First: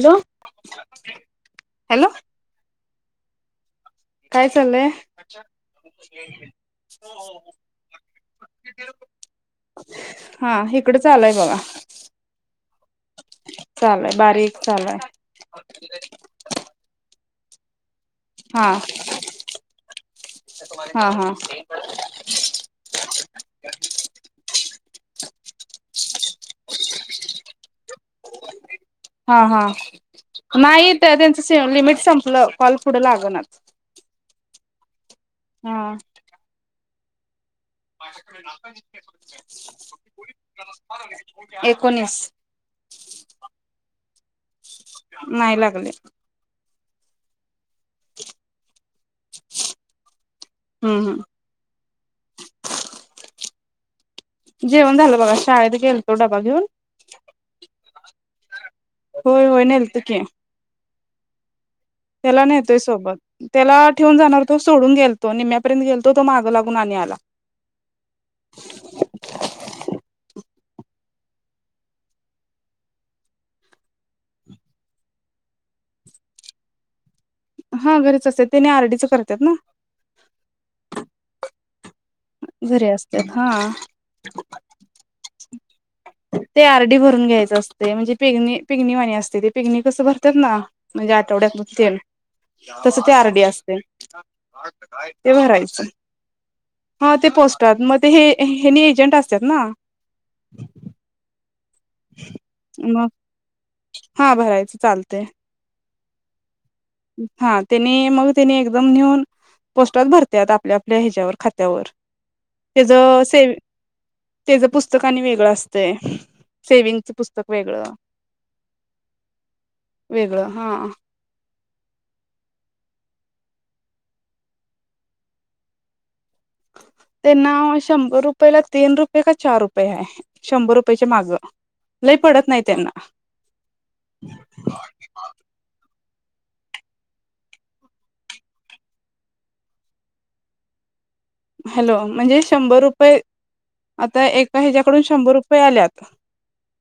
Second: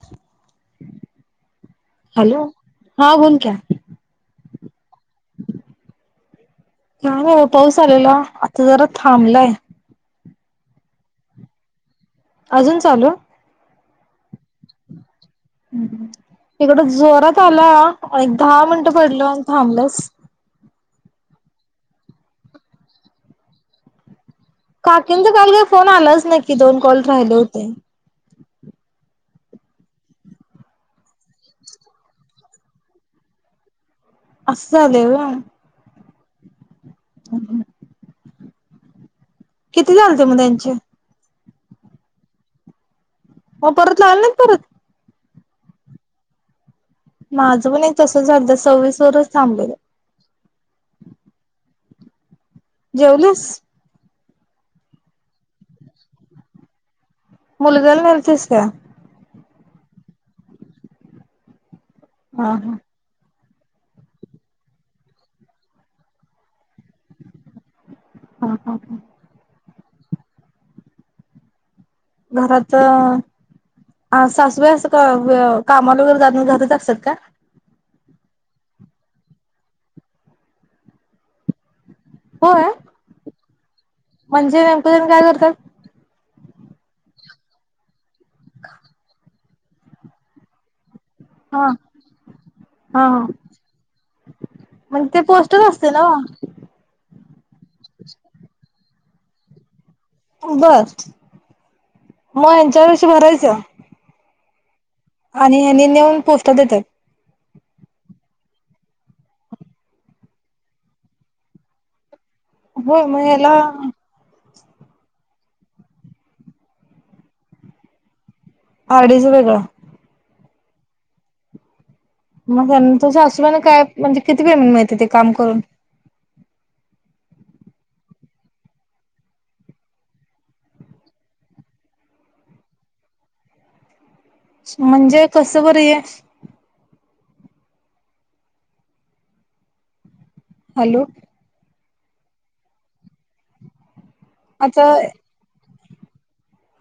Hello hello. हा बोल क्या काय चाललंय? काय नाही पाऊस आलेला आता जरा थांबलाय. हा हिकडच आलाय बघा. अजून चालू? चालू हाय बारीक चालू हाय. इकड जोरात आला एक दहा मिनटं पडलं आणि थांबलंस. हा [inaudible] काकीनं तर काल काही फोन आलाच नाही कि दोन कॉल राहिले होते. हा हा, नाही तर त्यांचं स लिमिट संपलं कॉल पुढं लागनाच. असं झालंय होय? हा. [unintelligible] माझ्याकडे [unintelligible] किती झालते मग त्यांचे? एकोणीस. मग परत लावले नाहीत परत नाही लागले. माझं पण एक तसं झालतं सव्वीस वरच थांबलेलं. हम्म हम्म जेवलीस? जेवण झालं बघा शाळेत गेलतो डबा घेऊन मुलग्याला नेलतीस काय? होय होय नेलत की. त्याला हा हा नेतोय सोबत, त्याला ठेवून जाणार होतो सोडून गेलतो निम्यापर्यंत गेलतो तो माग लागू न आणि आला. हा हा हा. घरात अ अ सासू बाई असं कवा कामाला वगैरे जात नाय घरातच असतात का? हा घरीच असत्यात तेनी आरडीच करत्यात ना? होय घरी असत्यात हा. म्हणजे नेमकं त्यानी काय कर ते आरडी भरून घ्यायचं असतंय, म्हणजे [unintelligible] वाणी असतंय. [unintelligible] कसं भरत्यात ना, म्हणजे आठवड्यातन हा हा तेन तसं ते हा आरडी असतंय, म्हणजे ते पोस्टच भरायचं. असते ना ते पोस्टात, मग ते हे हेनी एजंट असत्यात ना बर, मग ह्यांच्यापाशी मग भरायचं? हा भरायचं. चालतय आणि ह्यानी नेऊन पोस्टात देत्यात. हा त्यांनी मग त्यांनी एकदम नेऊन पोस्टात भरत्यात आपल्या आपल्या ह्याच्यावर खात्यावर. होय? मग त्याच सेव याला त्याचं पुस्तक आणि वेगळं असतंय, सेविंगचं पुस्तक वेगळं. आरडीच वेगळा. वेगळं हा. मग त्यां तुझं सासूबाईंना काय, म्हणजे किती वेळ मिळते ते काम करून? [unintelligible] त्यांना शंभर रुपयेला तीन रुपये का चार रुपये आहे शंभर रुपयाेची मागं. लई पडत नाही त्यांना. म्हणजे कसं बर हे. हॅलो. हॅलो म्हणजे शंभर रुपये आता एका आता ह्याच्याकडून शंभर रुपये आल्यात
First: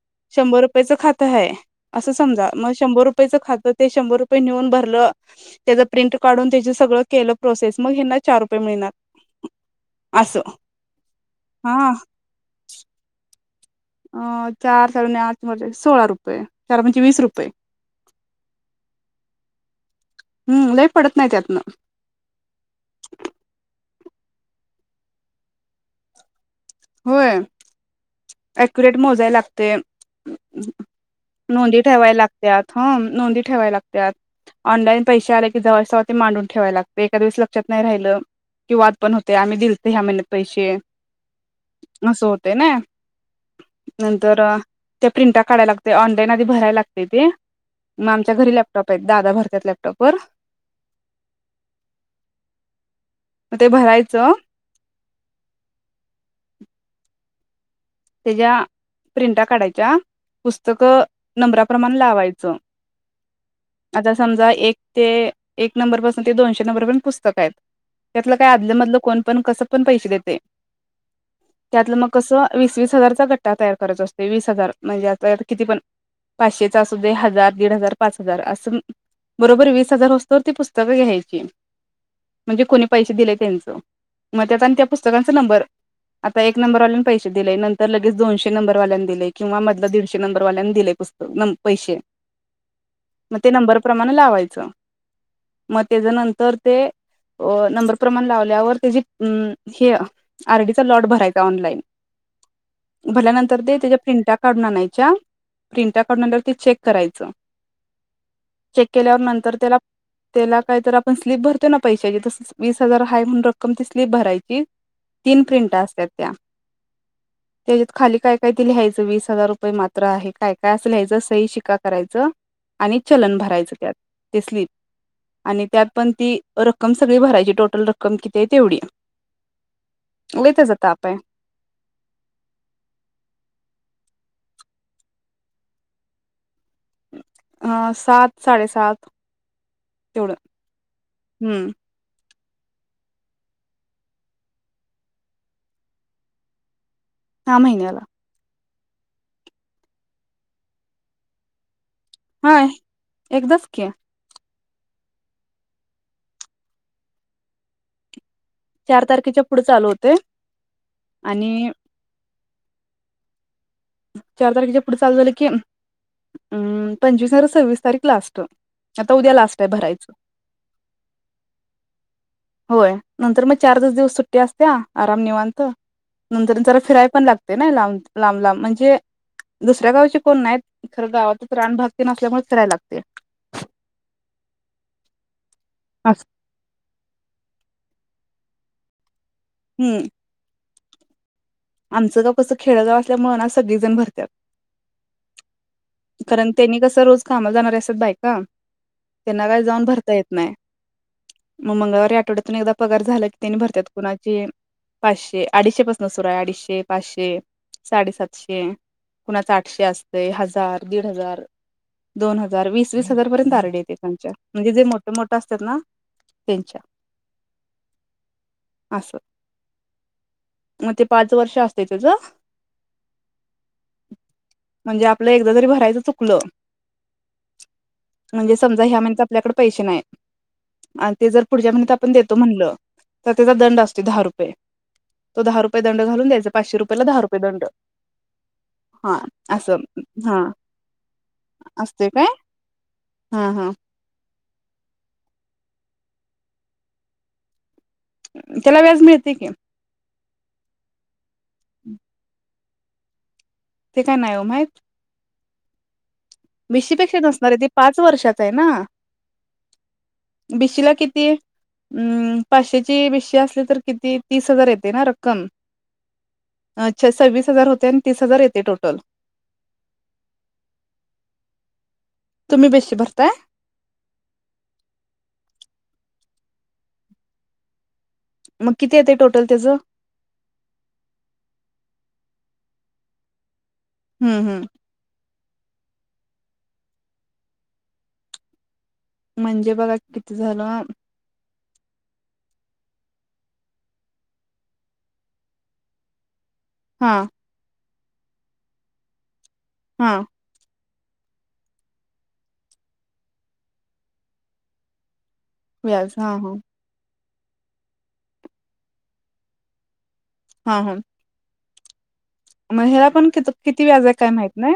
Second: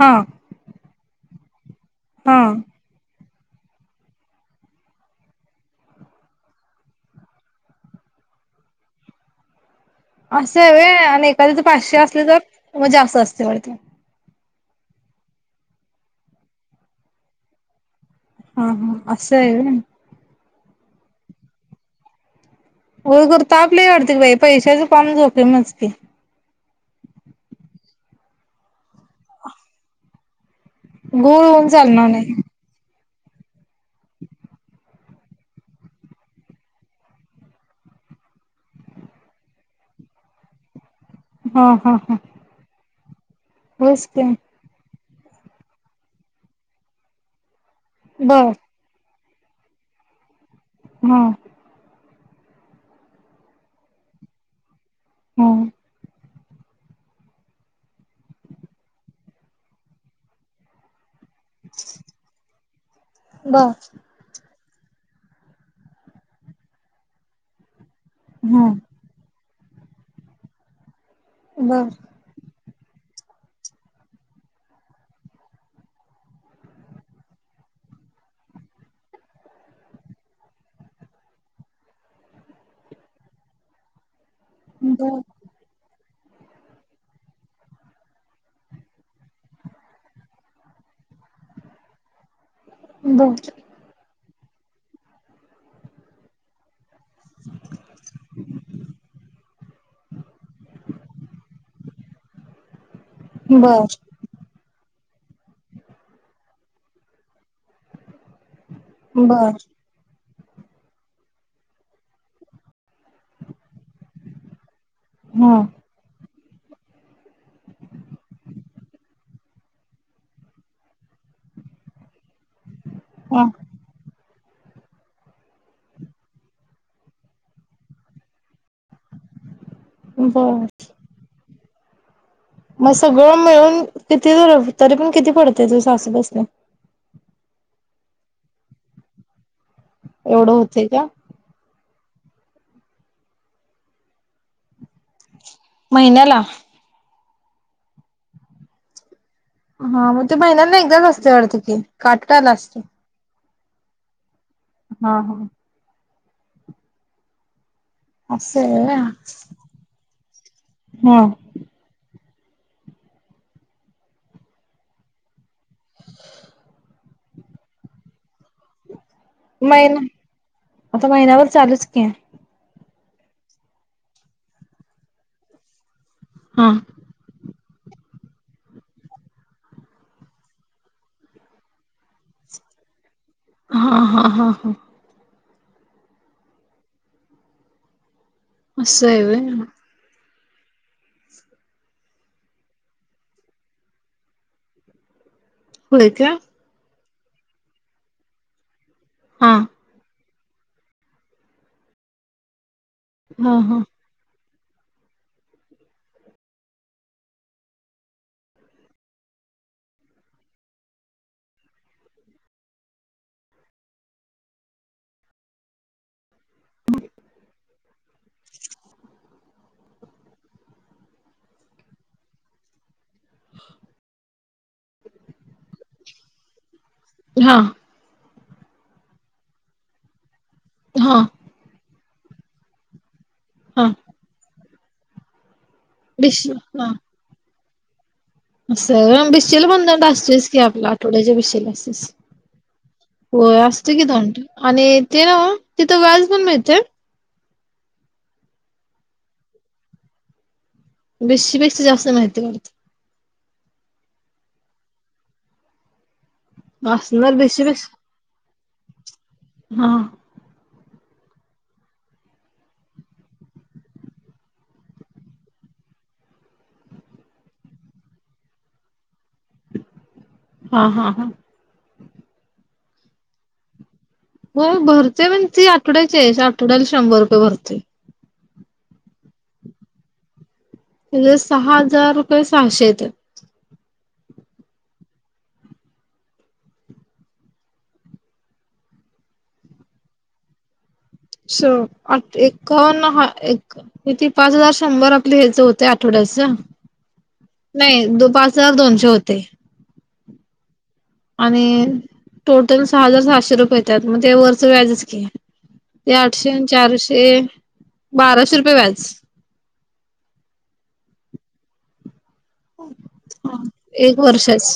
हा शंभर रुपयाचं खातं हाय, असं हा समजा मग शंभर रुपय पयच खातं ते शंभर रुपये नेऊन भरलं, त्याची प्रिंट काढून त्याचं सगळं केलं प्रोसेस मग ह्यांना चार रुपये मिळणार. असं आहे होय? आणि एखाद तर हा पाचशे असले तर, म्हजे असं असते. चार साड आ म्हजे सोळा रुपये चार म्हणजे वीस रुपये. हा हा असं आहे.. हम्म लई पडत नाही त्यातनं. हो कर तापले वाढते बाई पैशाच काम झोपले मस्ती. होय, अक्युरेट मोजाय लागते. घोळ होऊन नोंदी चालणार ठेवाय नाही लागतात हम नोंदी ठेवाय लागतात. ऑनलाईन पैसे आले की जवळवळ ते मांडून ठेवाय लागतते एका दिवस लक्षात नाही राहिलं. की वाद पण होते आम्ही दिलत ह्या महिन्यात पैसे हा हा हा असं होते ना. होयच की नंतर त्या प्रिंट काढाय लागते ऑनलाईन आधी भराय लागते ते. मग आमच्या बर घरी लॅपटॉप आहेत दादा भरतत लॅपटॉपवर. हम्म. मग ते भरायचं. हम्. त्याच्या प्रिंटा काढायच्या पुस्तक. नंबराप्रमाण लावायचं बर आता समजा एक. ते एक नंबरपासून ते दोनशे नंबरप पुस्तक आहेत त्यातलं काय हा आदलंमधलं कोण पण कसं. कसं पण पैसे देते बर त्यातलं मग कस वीस वीस वीस हजारचा घट्टा तयार करायचा असते वीस हजार म्हणजे आता किती पण. पाचशेचा अस दे हजार दीड हजार पाच हजार असं. बरोबर वीस हजार होतो ती पुस्तक घ्यायची म्हणजे कोणी पैसे दिले त्यांचं. मग त्यात आणि त्या बर पुस्तकांचा नंबर आता एक नंबर ऑलाईन पैसे दिले नंतर. तर लगेच दोनशे नंबर वाल्यांनी दिले किंवा मधला दीडशे नंबरवाल्यांनी दिले पुस्तक पैसे. बर मग ते नंबर प्रमाणे लावायचं मग त्याच्या नंतर ते. नंबर प्रमाण लावल्यावर त्या हे आरडीचा लॉट भरायचा ऑनलाईन. भल्यानंतर ते बर त्याच्या प्रिंटा काढून आणायच. च्या प्रिंट काढून आणल्या नंतर ते चेक करायचं. चेक केल्यावर बर नंतर त्याला. त्याला काहीत आपण स्लीप भरतो ना पैशाची तस वीस हजार हाय म्हणून रक्कम ती स्लीप भरायची. तीन हा प्रिंट असत त्या. त्याच्यात खाली काय काय दिलंहायचं वीस हजार रुपये मात्र आहे काय काय असल या्यायचं सई शिका करायचं. आणि चलन हा भरायचं त्यात ते स्लिप आणि त्यात पण ती रक्कम सगळी भरायची टोटल रक्कम किती आहे तेवढी. बर तिचा ताप आहे. मग सगळं मिळून किती तरी पण किती पडते तुझ सासू बसने. अं सात साडेसात. तेवढं एवढं होते का. हम्म महिन्याला हा महिन्याला हा मग ते महिन्याना एकदाच असते अडत की काटटायला असते. ओके हा हा असं आहे होय चार तारखेच्या पुढे चालू होते हा आणि चार तारखेच्या पुढे चाल झालं की हम् पंचवीस, सव्वीस तारीख लास्ट आता उद्या लास्ट आहे महिना भरायचं आता महिनाभर चालूच की होय. नंतर मग चार दच दिवस सुट्टी असत्या आराम निवांत नंतर हा जरा फिराय पण लागते. नाहीं लांब लांब म्हणजे े दुसऱ्या गावचे कोण नाही खरं गावात प्राणभगती नसल्यामुळेच करायला लागते हा हा हा हा अस असा य होय. हम्म आमचं गाव कसं खेडगाव असल्या मुळना सगळेजण भरतात. होय का कारण त्यांनी कस रोज कामा जाणार असात बायका त्यांना हा काय जाऊन भरता येत. नाही मग मंगळवारी आठवड्यातून एकदा पगार झाला की हा त्यांनी भरतात हा कुणाची पाचशे अडीचशे पाासून सुर आहे अडीचशे पाचशे साडेसातशे कुणाच आठशे, असते हजार, दीड हजार दोन हजार वी स वीस हजार, पर्यंत आरडी येते त्यांच्या म्हणजे जे मोठ मोठ असतात ना त्यांच्या अस. मग ते पाच वर्ष असते त्याच म्हणजे आपलं एकदा तरी भरायचं चुकलं हा म्हणजे समजा ह्या महिन्यात आपल्याकडे पैसे नाहीत हा आणि ते जर पुढच्या महिन्यात आपण देतो म्हणलं तर त्याचा दंड हा असते दहा रुपये तो दहा रुपये दंड घालून बिश द्यायचा पाचशे रुपयाेला दहा रुपये दंड [unintelligible] हा असं हा असतेस की आपल्या आठवड्याच्या भिशीला असतेस असते काय हा होय हा असते की दंड. आणि ते ना तिथं व्याज पण मिळतंय. त्यालाव्याज मिळतय की. भिशी पेक्षा जास्त मिळतय वाटत ते काय नाही ओ माहित. भिशी पेक्षा असणार नसणार आहे ती पाच बिशीपेक्षा वर्षाच आहे ना हा भिशी ला किती ती अम् पाचशेची बेशी असली तर किती तीस हजार येते ना रक्कम अच्छा सव्वीस हजार होते आणि तीस हजार येते टोटल हा हा हा तुम्ही भिशी भरताय हो भरते पण ती आठवड्याची आहे आठवड्याला शंभर रुपये भरते. मग किती येत टोटल त्याचं म्हजे सहा हजार रुपये सहाशे येत्यात हम्म हम्म म्हणजे बघ किती झालं. स एन ह किती पाच हजार शंभर आपलं ह्याचं होत आठवड्याचं हा नाही दो पाच हजार दोनशे होते हा आणि टोटल सहा हजार सातशे रुपयेेतात मग वरचं व्याजच की ते व्याज हा आठशे हा आणि चारशे बाराशे रुपये व्याज. हा हा. मग ह्याला पण क किती व्याज आहे एक काय माहत वर्षाच नाही.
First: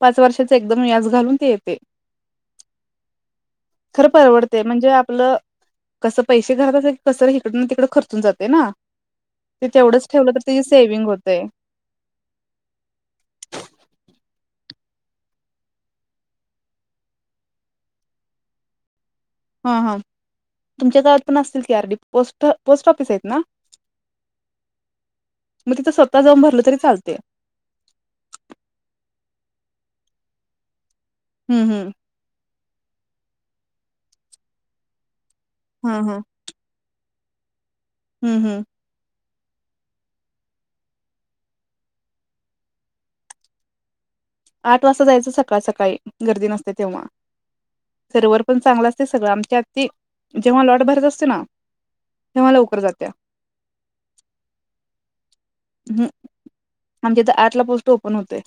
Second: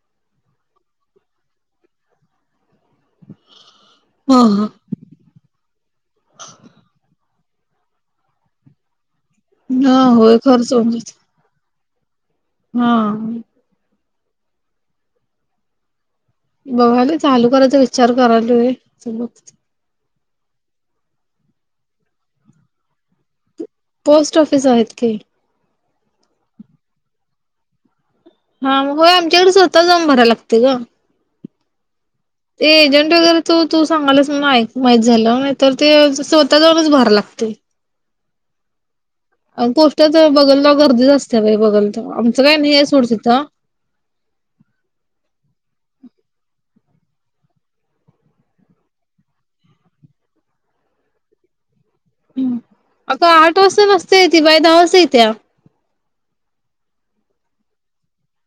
पाच वर्षाचे एकदम व्याज घालून ते येते. खर ह परवडते ह म्हणजे आपलं कसं पैसे घरात असेल की कसं. त खर्चून जात हा तेवढंच होय ठेवलं खर्च होऊन सेंग जातो हा बघाला चालू करायचा विचार करायलय. हा हा तुमच्या गात पण असतील की आरडी पोस्ट ऑफिस आहेत ना. पोस्ट ऑफिस आ आहेत की. मग तिथं स्वतः जाऊन भरल तरी चालते. हा मग हो आमच्याकडे स्वतः जाऊन भराय लागते ग. हम्म हम्म. ते एजंट वगैरे तू तू सांगालास माहीत झालं नाही तर ते हा हा स्वतः जाऊनच भर लाग ते हम्म हम्म. गोष्टच बघल तर गर्दीच असते बाई बघल तर आमचं काय नाही सोडसथ. आठ वाजता जायचं सकाळ सकाळी गर्दी नसते तेव्हा. सर्वर पण चांगला असते सगळं आमच्या आ जेव्हा लॉट भरत असते ना. ह तेव्हा लवकर जात्या. अग आठ वाजता मस्त येते बाई दहा वाजता येते. ह आमच्याथ आठ ला पोस्ट ओपन होते.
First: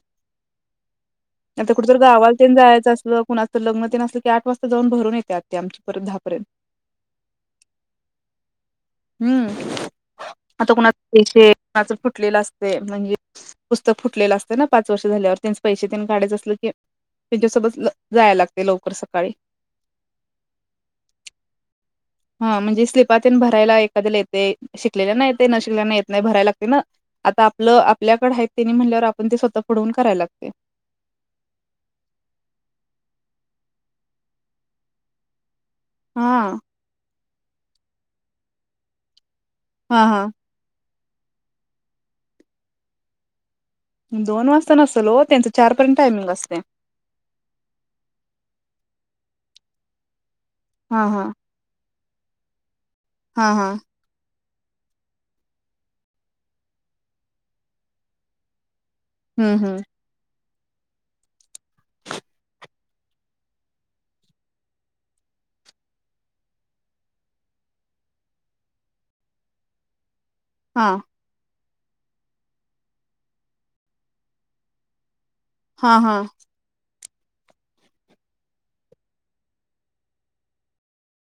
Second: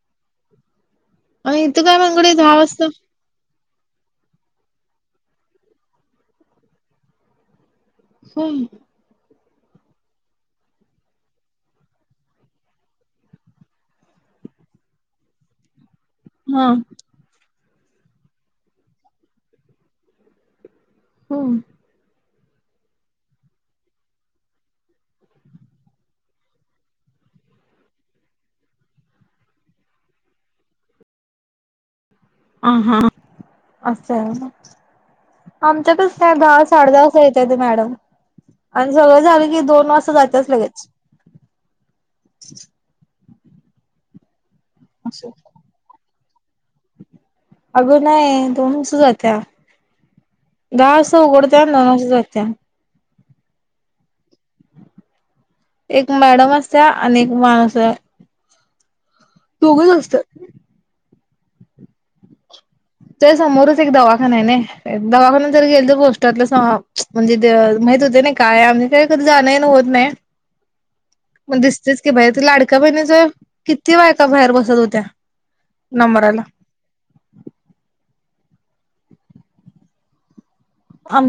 आणि आता इथं कुठं तर काय मंगडे गावालन दहा वाजता जायचं असलं कुणाच तर लग्न तेन असलं की आठ वाजता जाऊन भरून येत. ते आमची परधहापर्यंत. हम. हम् अतकात येशे. च फुटलेलं असते म्हणजे पुस्तक फुटलेलं असते ना पाच वर्ष झाल्यावर त्यांचे पैसे. काढायचं अस हा की त्यांच्यासोबत. जायला लागते लवकर सकाळी. होम. हा म्हणजे स्लिपातन भरायला एखाद्याला येते शिकलेला नाही येते न शिकले नाही येत नाही भरायला लागते ना. आता आपलं आपल्याकड आहेत त्यांनी म्हणल्यावर आपण ते स्वतः फडवून करायला लागते. [unintelligible] ह हा असंहाय होय मग. आमच्यात का नाही हा दहा साडे दहा अस येतय ते मॅडम आणि सगळ आ दोन हा वाजता हा जायचच लगेच. दोन वाजता नसल हो त्यांचं चारपर्यंत टायमिंग असते. अगो नाय दोन सु जात्या. दहा हा वाजता हा उघडत्या दोन वाजता जाते. हा हा. एक मॅडम असत आणि एक माणस. हम्म हम्म दोघच असतात. तर समोरच एक दवाखाना आहे ना दवाखान जर गेल तर पोस्टातलं म्हणजे. माहित होते ना काय आम काही कधी जाण ना होत नाही. हा. मग दिसतेच की बाई ते लाडक्या बहिणीच किती बायका बाहेर बसत होत्या. हा हा नंबरला.